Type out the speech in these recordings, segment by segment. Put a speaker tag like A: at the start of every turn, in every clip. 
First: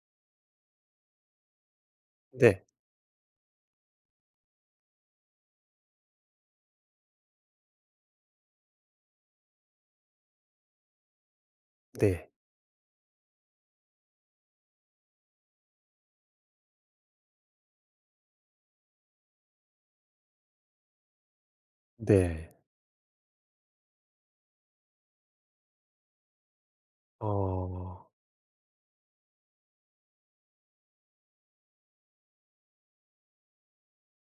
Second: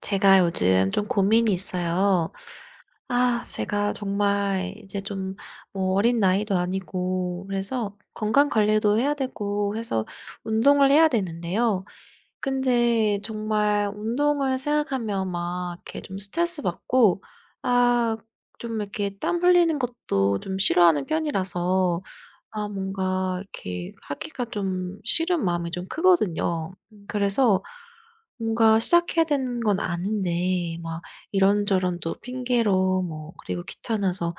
A: 제가 요즘 좀 고민이 있어요.
B: 네.
A: 아, 제가 정말 이제 좀 뭐 어린 나이도 아니고, 그래서 건강 관리도 해야 되고 해서 운동을 해야 되는데요.
B: 네.
A: 근데 정말 운동을 생각하면 막 이렇게 좀 스트레스 받고, 아, 좀 이렇게 땀 흘리는 것도 좀 싫어하는 편이라서
B: 네.
A: 아, 뭔가 이렇게 하기가 좀 싫은 마음이 좀 크거든요. 그래서
B: 어.
A: 뭔가 시작해야 되는 건 아는데, 막 이런저런 또 핑계로 뭐, 그리고 귀찮아서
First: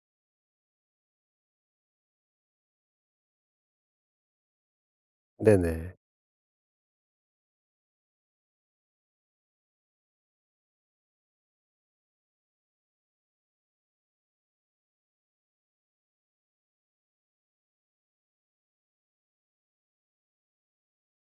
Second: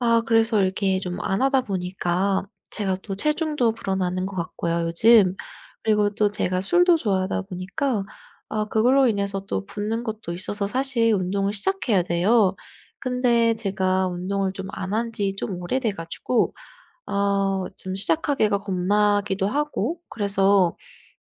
A: 아, 그래서 이렇게 좀 안 하다 보니까 제가 또 체중도 불어나는 것 같고요, 요즘.
B: 네네.
A: 그리고 또 제가 술도 좋아하다 보니까 아, 그걸로 인해서 또 붓는 것도 있어서 사실 운동을 시작해야 돼요. 근데 제가 운동을 좀 안 한 지 좀 오래돼 가지고 어, 좀 시작하기가 겁나기도 하고 그래서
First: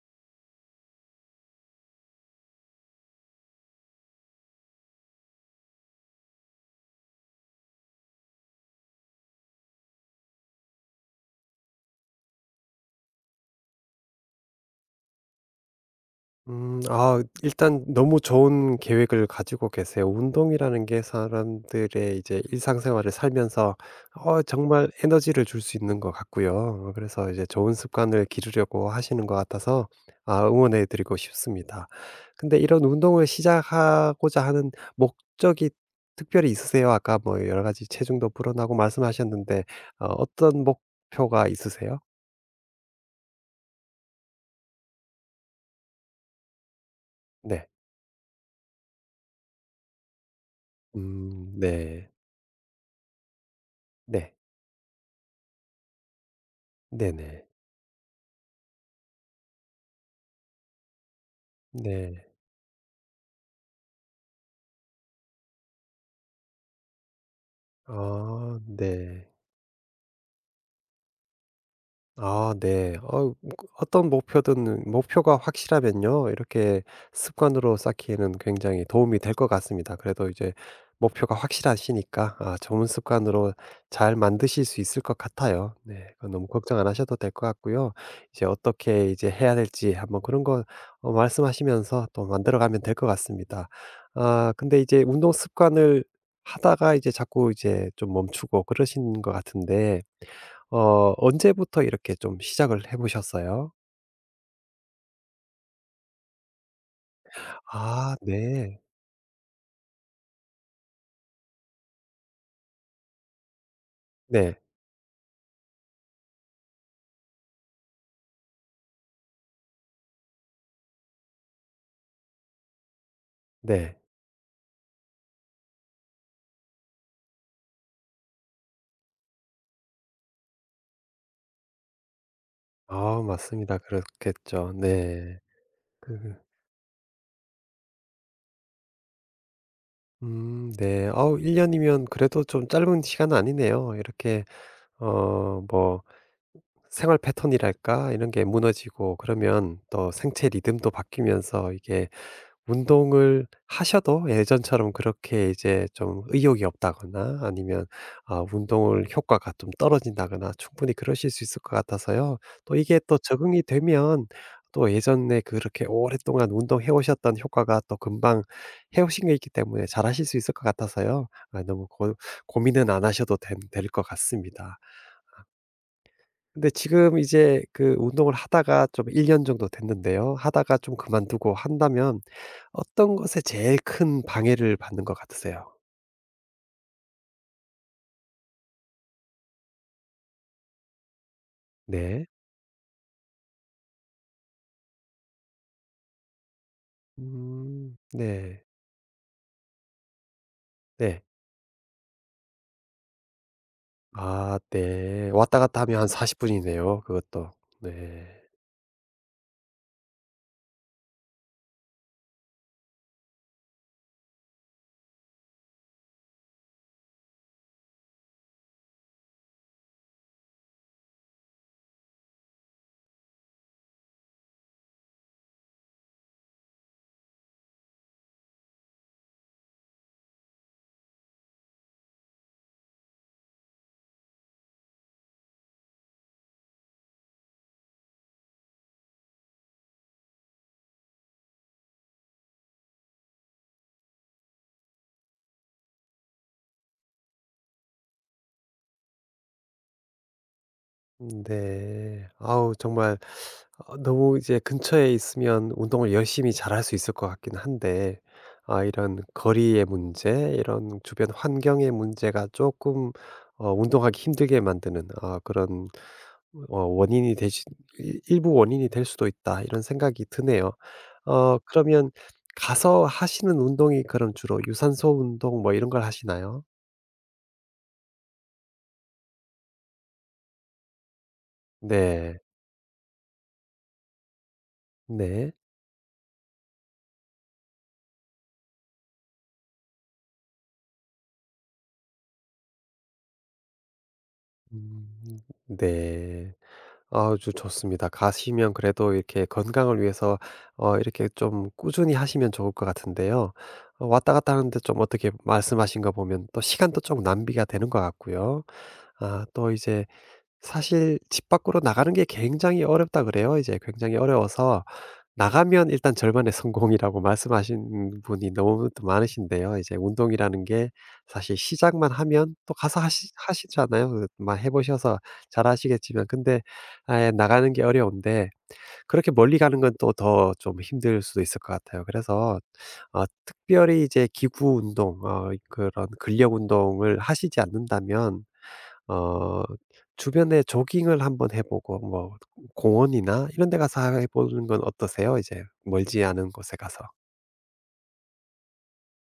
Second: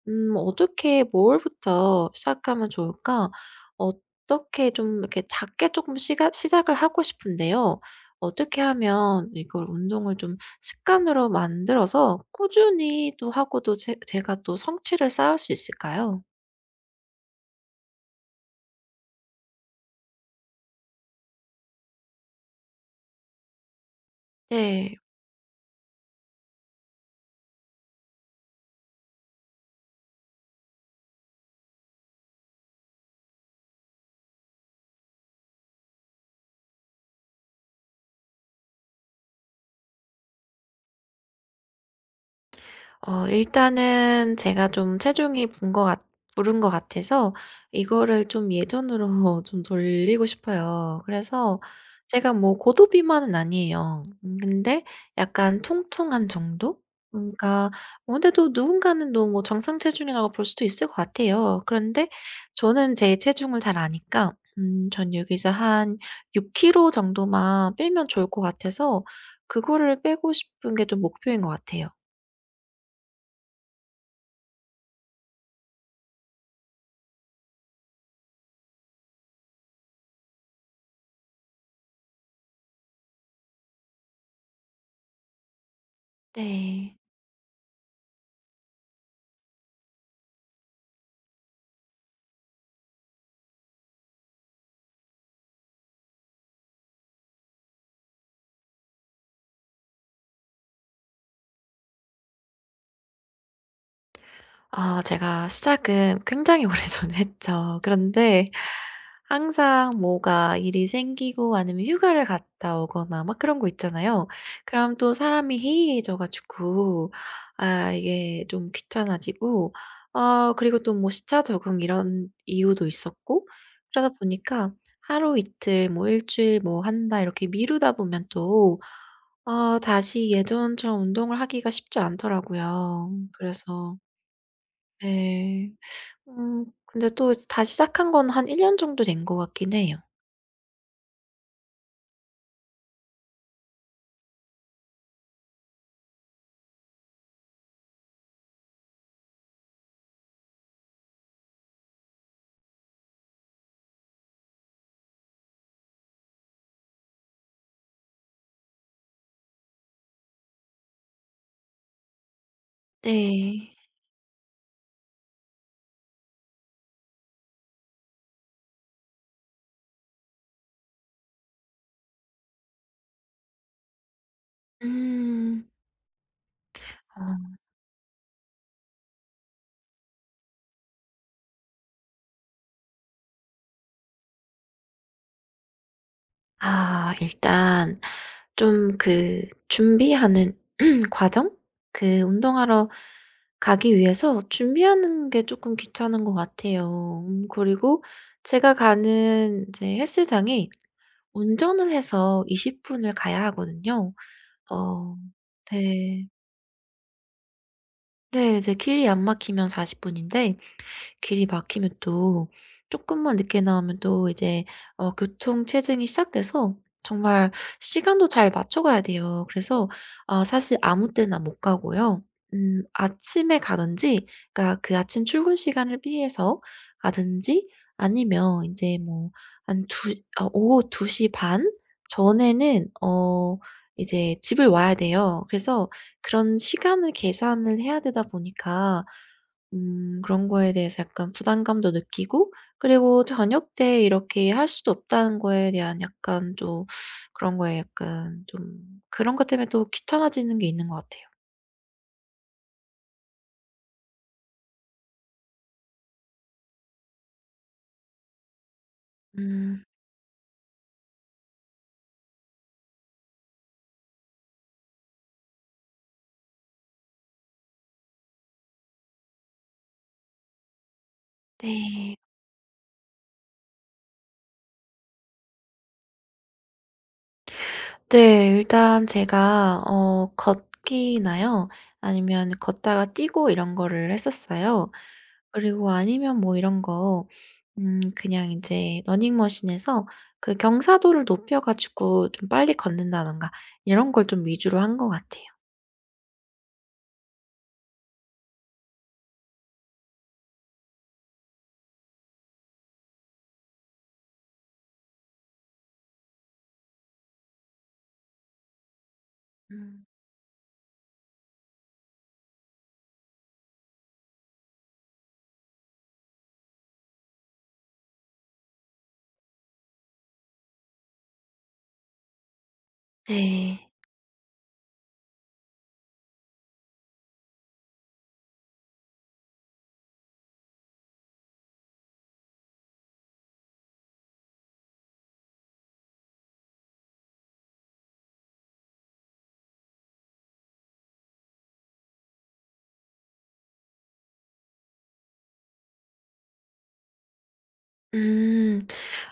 A: 어떻게 뭘부터 시작하면 좋을까? 어떻게 좀 이렇게 작게 조금 시가 시작을 하고 싶은데요. 어떻게 하면 이걸 운동을 좀 습관으로 만들어서 꾸준히 또 하고, 또 제 제가 또 성취를 쌓을 수 있을까요?
B: 아 일단 너무 좋은 계획을 가지고 계세요. 운동이라는 게 사람들의 이제 일상생활을 살면서 정말
A: 네.
B: 에너지를 줄 수 있는 것 같고요. 그래서 이제 좋은 습관을 기르려고 하시는 것 같아서 아 응원해 드리고 싶습니다. 근데 이런 운동을 시작하고자 하는 목적이 특별히 있으세요? 아까 뭐 여러 가지 체중도 불어나고 말씀하셨는데 어떤 목표가 있으세요?
A: 어, 일단은 제가 좀 체중이 분 것 같 부른 것 같아서
B: 네.
A: 이거를 좀 예전으로 좀 돌리고 싶어요. 그래서
B: 네.
A: 제가 뭐 고도 비만은 아니에요.
B: 네.
A: 근데 약간 통통한 정도?
B: 네 네.
A: 그러니까 뭐, 근데 또 누군가는 또 뭐 정상 체중이라고 볼 수도 있을 것 같아요. 그런데
B: 네.
A: 저는 제 체중을 잘 아니까 전 여기서 한 6 킬로 정도만 빼면 좋을 것
B: 아
A: 같아서,
B: 네.
A: 그거를 빼고 싶은 게 좀 목표인 것 같아요.
B: 아 네. 어떤 목표든 목표가 확실하면요. 이렇게 습관으로 쌓기에는 굉장히 도움이 될 것 같습니다. 그래도 이제 목표가 확실하시니까 아 좋은 습관으로 잘 만드실 수 있을 것 같아요. 네. 그 너무 걱정 안
A: 네.
B: 하셔도 될 것 같고요. 이제 어떻게 이제 해야 될지 한번 그런 거 말씀하시면서 또 만들어 가면 될 것 같습니다. 아 근데 이제 운동 습관을 하다가 이제 자꾸 이제 좀 멈추고 그러신 것 같은데 언제부터 이렇게 좀 시작을 해 보셨어요?
A: 아, 제가 시작은 굉장히 오래전에 했죠.
B: 아
A: 그런데
B: 네.
A: 항상 뭐가 일이 생기고, 아니면 휴가를 갔다 오거나 막 그런 거 있잖아요.
B: 네.
A: 그럼 또 사람이 해이해져 가지고 아, 이게 좀 귀찮아지고, 어, 그리고 또 뭐 시차 적응 이런 이유도 있었고,
B: 네.
A: 그러다 보니까 하루 이틀 뭐 일 주일 뭐 한 달 이렇게 미루다 보면 또 어, 다시 예전처럼 운동을 하기가 쉽지 않더라고요.
B: 아 맞습니다.
A: 그래서.
B: 그렇겠죠. 네.
A: 네.
B: 그
A: 근데 또 다시 시작한 건 한 1년 정도 된 것 같긴 해요.
B: 네. 아우 1 년이면 그래도 좀 짧은 시간은 아니네요. 이렇게 뭐 생활 패턴이랄까 이런 게 무너지고 그러면 또 생체 리듬도 바뀌면서 이게 운동을 하셔도 예전처럼 그렇게 이제 좀 의욕이 없다거나 아니면 아 운동을 효과가 좀 떨어진다거나 충분히 그러실 수 있을 것 같아서요. 또 이게 또 적응이
A: 네.
B: 되면 또 예전에 그렇게 오랫동안 운동해 오셨던 효과가 또 금방 해 오신 게 있기 때문에 잘하실 수 있을 것 같아서요. 아 너무 고 고민은 안 하셔도 될 것 같습니다.
A: 음.
B: 근데 지금
A: 어.
B: 이제 그 운동을 하다가 좀 1년 정도 됐는데요. 하다가 좀 그만두고 한다면 어떤 것에 제일 큰 방해를 받는 것 같으세요?
A: 아, 일단 좀 그 준비하는 과정? 그
B: 네.
A: 운동하러 가기 위해서 준비하는 게 조금 귀찮은 것 같아요.
B: 음.
A: 그리고
B: 네.
A: 제가 가는 이제 헬스장이
B: 네.
A: 운전을 해서 20 분을 가야 하거든요.
B: 아
A: 어.
B: 네. 왔다 갔다 하면 한
A: 네.
B: 40 분이네요 그것도. 네.
A: 네. 이제 길이 안 막히면 40 분인데, 길이 막히면 또 조금만 늦게 나오면 또 이제 어, 교통 체증이 시작돼서 정말 시간도 잘 맞춰 가야 돼요. 그래서 아, 사실 아무 때나 못 가고요. 아침에 가든지, 그러니까 그 아침 출근 시간을 피해서 가든지, 아니면 인제 뭐 한 두 어 오후 2시 반 전에는 어, 이제 집을 와야 돼요. 그래서 그런 시간을 계산을 해야 되다 보니까 그런 거에 대해서 약간 부담감도 느끼고, 그리고 저녁 때 이렇게 할 수도 없다는 거에 대한 약간 좀, 그런 거에 약간 좀, 그런 것 때문에 또 귀찮아지는 게 있는 것 같아요.
B: 네. 아우 정말 너무 이제 근처에 있으면 운동을 열심히 잘 할 수 있을 것 같긴 한데 아 이런
A: 음.
B: 거리의 문제 이런 주변 환경의 문제가 조금 운동하기 힘들게 만드는 아 그런 원인이 되시 일 일부 원인이 될 수도 있다 이런 생각이 드네요. 그러면
A: 네.
B: 가서 하시는 운동이 그럼 주로 유산소 운동 뭐 이런 걸 하시나요?
A: 네. 일단 제가 어, 걷기나요,
B: 네.
A: 아니면 걷다가 뛰고 이런 거를 했었어요.
B: 네.
A: 그리고 아니면 뭐 이런 거, 그냥 인제 러닝머신에서 그 경사도를 높여 가지고 좀 빨리 걷는다든가 이런 걸 좀 위주로 한 것
B: 음.
A: 같아요.
B: 네. 아주 좋습니다. 가시면 그래도 이렇게 건강을 위해서 이렇게 좀 꾸준히 하시면 좋을 것 같은데요. 왔다 갔다 하는데 좀 어떻게 말씀하신 거 보면 또 시간도 좀 낭비가 되는 것 같고요. 아 또
A: 음.
B: 이제 사실 집 밖으로 나가는 게 굉장히 어렵다 그래요. 이제 굉장히 어려워서 나가면 일단 절반의 성공이라고 말씀하신 분이 너무 또 많으신데요. 이제 운동이라는 게 사실 시작만 하면 또 가서
A: 네.
B: 하시잖아요. 막 해보셔서 잘 아시겠지만. 근데 아예 나가는 게 어려운데 그렇게 멀리 가는 건 또 더 좀 힘들 수도 있을 것 같아요. 그래서 특별히 이제 기구 운동 그런 근력 운동을 하시지 않는다면 어 주변에 조깅을 한번 해 보고 뭐 공원이나 이런 데 가서 해 보는 건 어떠세요? 이제 멀지 않은 곳에 가서.
A: 음.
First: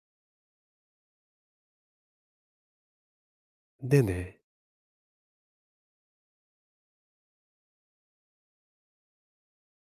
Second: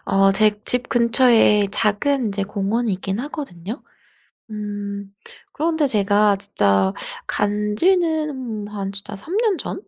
A: 어, 제 집 근처에 작은 이제 공원이 있긴 하거든요.
B: 네네.
A: 음. 그런데 제가 진짜 간 지는 한 진짜 3년 전에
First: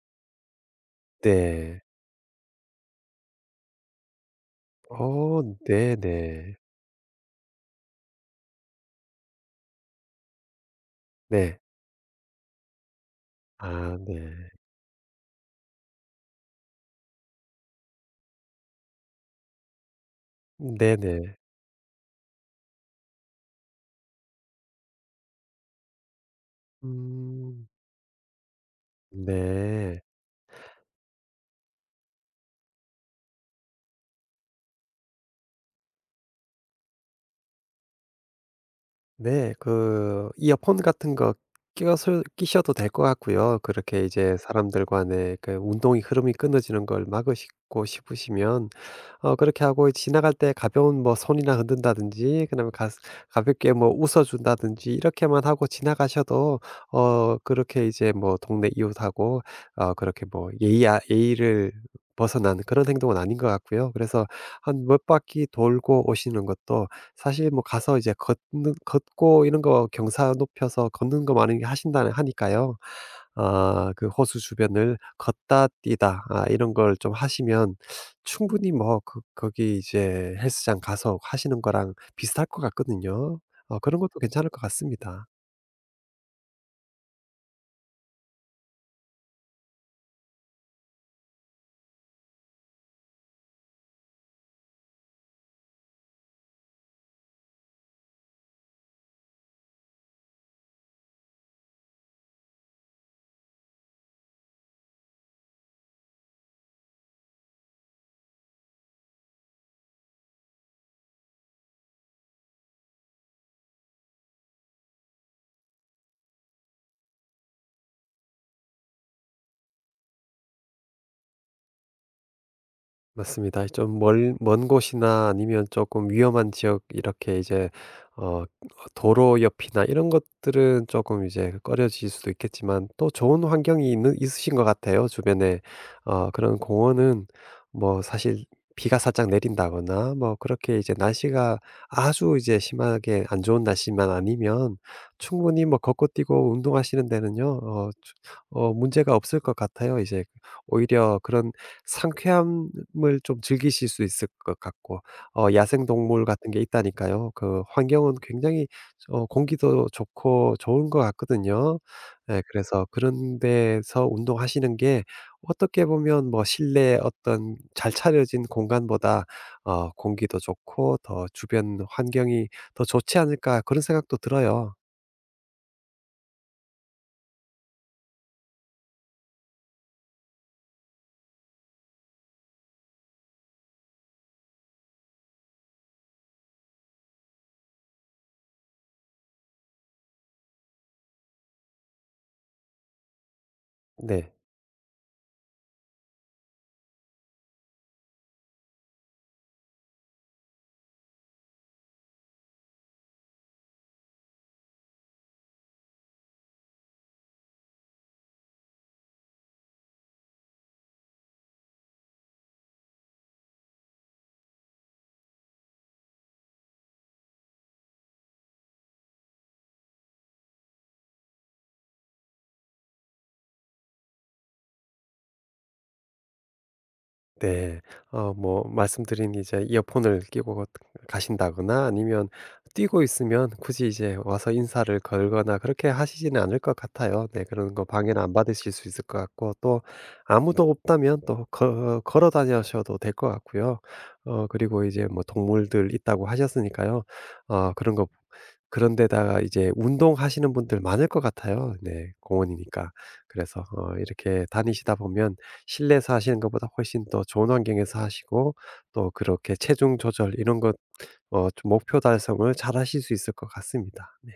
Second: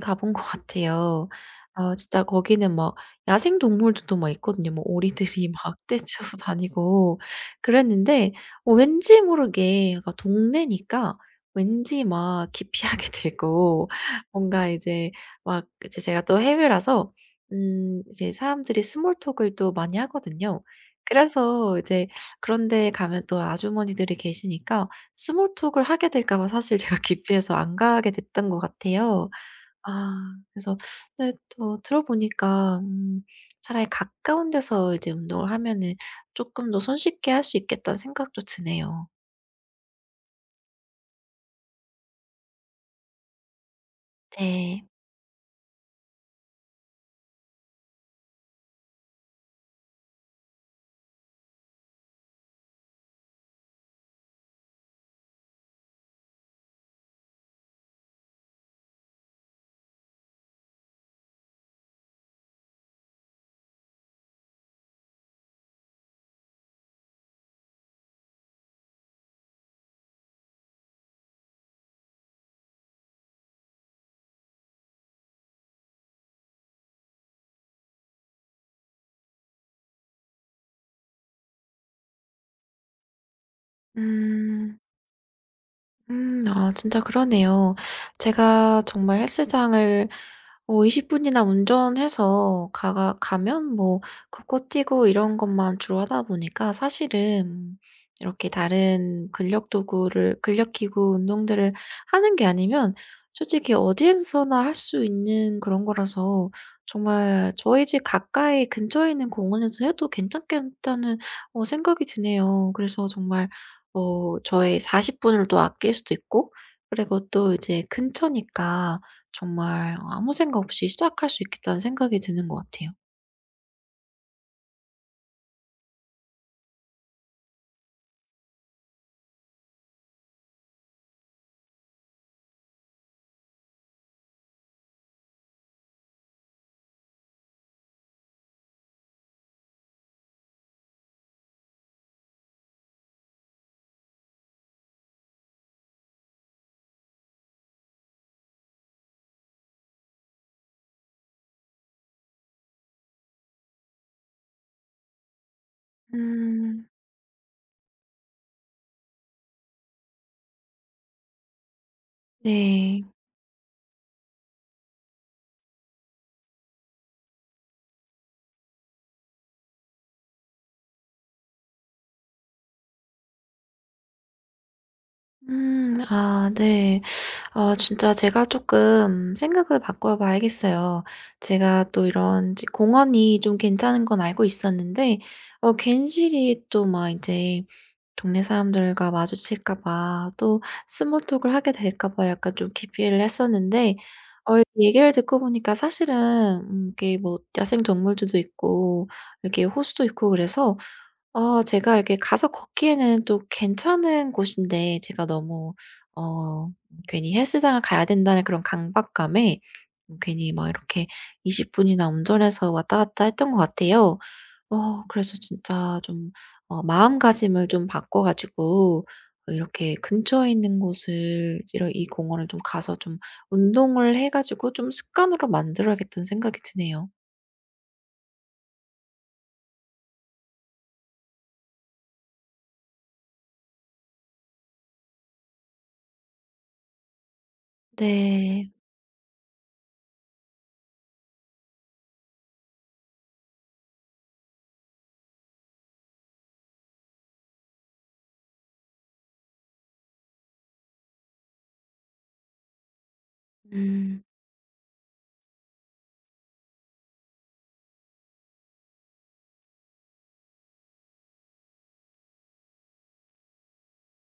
A: 가본 것 같아요.
B: 네.
A: 아, 진짜 거기는 막 야생 동물들도 막 있거든요. 뭐
B: 어
A: 오리들이 막 떼쳐서
B: 네네.
A: 다니고 그랬는데 어, 왠지 모르게 약간 동네니까
B: 네.
A: 왠지 막 기피하게 되고,
B: 아 네.
A: 뭔가 이제 막 이제 제가 또 해외라서 이제 사람들이 스몰 톡을 또 많이 하거든요.
B: 네네.
A: 그래서 이제 그런 데 가면 또 아주머니들이 계시니까 스몰 톡을 하게 될까 봐 사실 제가 기피해서
B: 음.
A: 안 가게 됐던 것 같아요.
B: 네.
A: 아, 그래서 근데 또 들어보니까 '차라리 가까운 데서 이제 운동을 하면은 쪼끔 더 손쉽게 할 수 있겠다.'는 생각도 드네요.
B: 네. 그 이어폰 같은 거어서 끼셔도 될 것 같고요. 그렇게 이제 사람들
A: 네.
B: 간의 그 운동이 흐름이 끊어지는 걸 막으시고 싶으시면 그렇게 하고 지나갈 때 가벼운 뭐 손이나 흔든다든지 그다음에 가 가볍게 뭐 웃어 준다든지 이렇게만 하고 지나가셔도 그렇게 이제 뭐 동네 이웃하고 그렇게 뭐 예의를 벗어난 그런 행동은 아닌 것 같고요. 그래서 한 몇 바퀴 돌고 오시는 것도 사실 뭐 가서 이제 걷는 걷고 이런 거 경사 높여서 걷는 거 많이 하신다 하니까요. 아 그 호수 주변을 걷다 뛰다 아 이런 걸 좀 하시면 충분히 뭐 그 거기 이제 헬스장 가서 하시는 거랑 비슷할 것 같거든요. 그런 것도 괜찮을 것
A: 음.
B: 같습니다.
A: 음. 아, 진짜 그러네요. 제가 정말 헬스장을 뭐 20 분이나 운전해서 가가 가면 뭐 걷고 뛰고 이런 것만 주로 하다 보니까, 사실은 이렇게 다른 근력 기구 운동들을 하는 게 아니면 솔직히 어디에서나 할 수 있는 그런 거라서 정말 저희 집 가까이 근처에 있는 공원에서 해도 괜찮겠다는 어, 생각이 드네요. 그래서 정말 뭐 저의 40 분을 또 아낄 수도 있고, 그리고 또 이제 근처니까 정말 아무 생각 없이 시작할 수 있겠다는 생각이 드는 것 같아요.
B: 맞습니다. 좀 멀 먼 곳이나 아니면 조금 위험한 지역 이렇게 이제 어 도로 옆이나 이런 것들은 조금 이제 꺼려질 수도 있겠지만 또 좋은 환경이 있는 있으신 것 같아요 주변에. 그런 공원은 뭐 사실 비가 살짝 내린다거나 뭐 그렇게 이제 날씨가 아주 이제 심하게 안 좋은 날씨만 아니면 충분히 뭐 걷고 뛰고 운동하시는 데는요 어 주 어 문제가 없을 것 같아요. 이제 오히려 그런 상쾌함을 좀 즐기실 수 있을 것 같고 야생 동물 같은 게
A: 음.
B: 있다니까요. 그 환경은 굉장히 공기도 좋고 좋은 것 같거든요. 예 그래서
A: 네.
B: 그런 데서 운동하시는 게 어떻게 보면 뭐 실내 어떤 잘 차려진 공간보다 공기도 좋고 더 주변 환경이 더 좋지 않을까 그런 생각도 들어요.
A: 음. 아, 네. 아, 진짜 제가 조금 생각을 바꿔 봐야겠어요. 제가 또 이런 공원이 좀 괜찮은 건 알고 있었는데 어, 괜시리 또 막 이제 동네 사람들과 마주칠까 봐, 또 스몰 톡을 하게 될까 봐 약간 좀 기피를 했었는데
B: 네.
A: 어, 얘기를 듣고 보니까 사실은 이게 뭐 야생동물들도 있고 이렇게 호수도 있고 그래서 어, 제가 이렇게 가서 걷기에는 또 괜찮은 곳인데, 제가 너무 어, 괜히 헬스장을 가야 된다는 그런 강박감에 괜히 막 이렇게 20 분이나 운전해서 왔다 갔다 했던 것 같아요. 어, 그래서 진짜 좀 어, 마음가짐을 좀 바꿔 가지고 어, 이렇게 근처에 있는 곳을, 이런 이 공원을 좀 가서 좀 운동을 해 가지고 좀 습관으로 만들어야겠다는 생각이 드네요.
B: 네. 뭐 말씀드린 이제 이어폰을 끼고 가신다거나 아니면 뛰고 있으면 굳이 이제 와서 인사를 걸거나 그렇게 하시지는 않을 것 같아요. 네. 그런 거 방해는 안
A: 네.
B: 받으실 수 있을 것 같고 또 아무도 없다면 또 거 걸어 다니셔도 될 것 같고요. 그리고 이제 뭐 동물들 있다고 하셨으니까요. 어 그런 거 그런 데다가 이제 운동하시는 분들 많을 것 같아요. 네. 공원이니까. 그래서
A: 음.
B: 이렇게 다니시다 보면 실내에서 하시는 것보다 훨씬 더 좋은 환경에서 하시고 또 그렇게 체중 조절 이런 것 좀 목표 달성을 잘하실 수 있을 것 같습니다. 네.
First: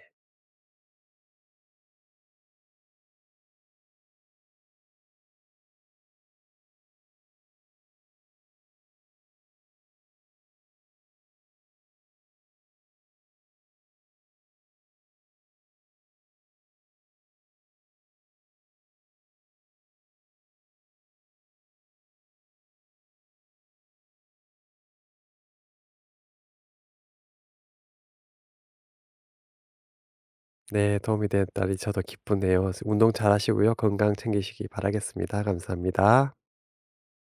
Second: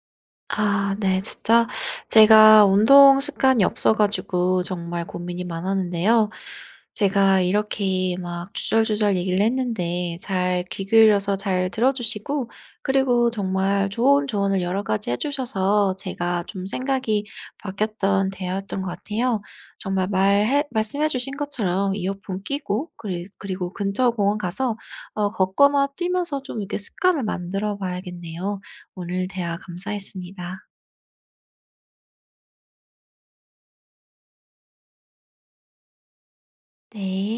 A: 아, 네. 진짜 제가 운동 습관이 없어 가지고 정말 고민이 많았는데요. 제가 이렇게 막 주절주절 얘기를 했는데 잘 귀 기울여서 잘 들어 주시고, 그리고 정말 좋은 조언을 여러 가지 해 주셔서 제가 좀 생각이 바뀌었던 대화였던 것 같아요. 정말 말해 말씀해 주신 것처럼 이어폰 끼고 그리고 근처 공원 가서 어, 걷거나 뛰면서 좀 이렇게 습관을 만들어 봐야겠네요. 오늘 대화 감사했습니다.
B: 네. 도움이 된딸다니 저도 기쁘네요. 운동 잘하시고요. 건강 챙기시기 바라겠습니다. 감사합니다.
A: 네.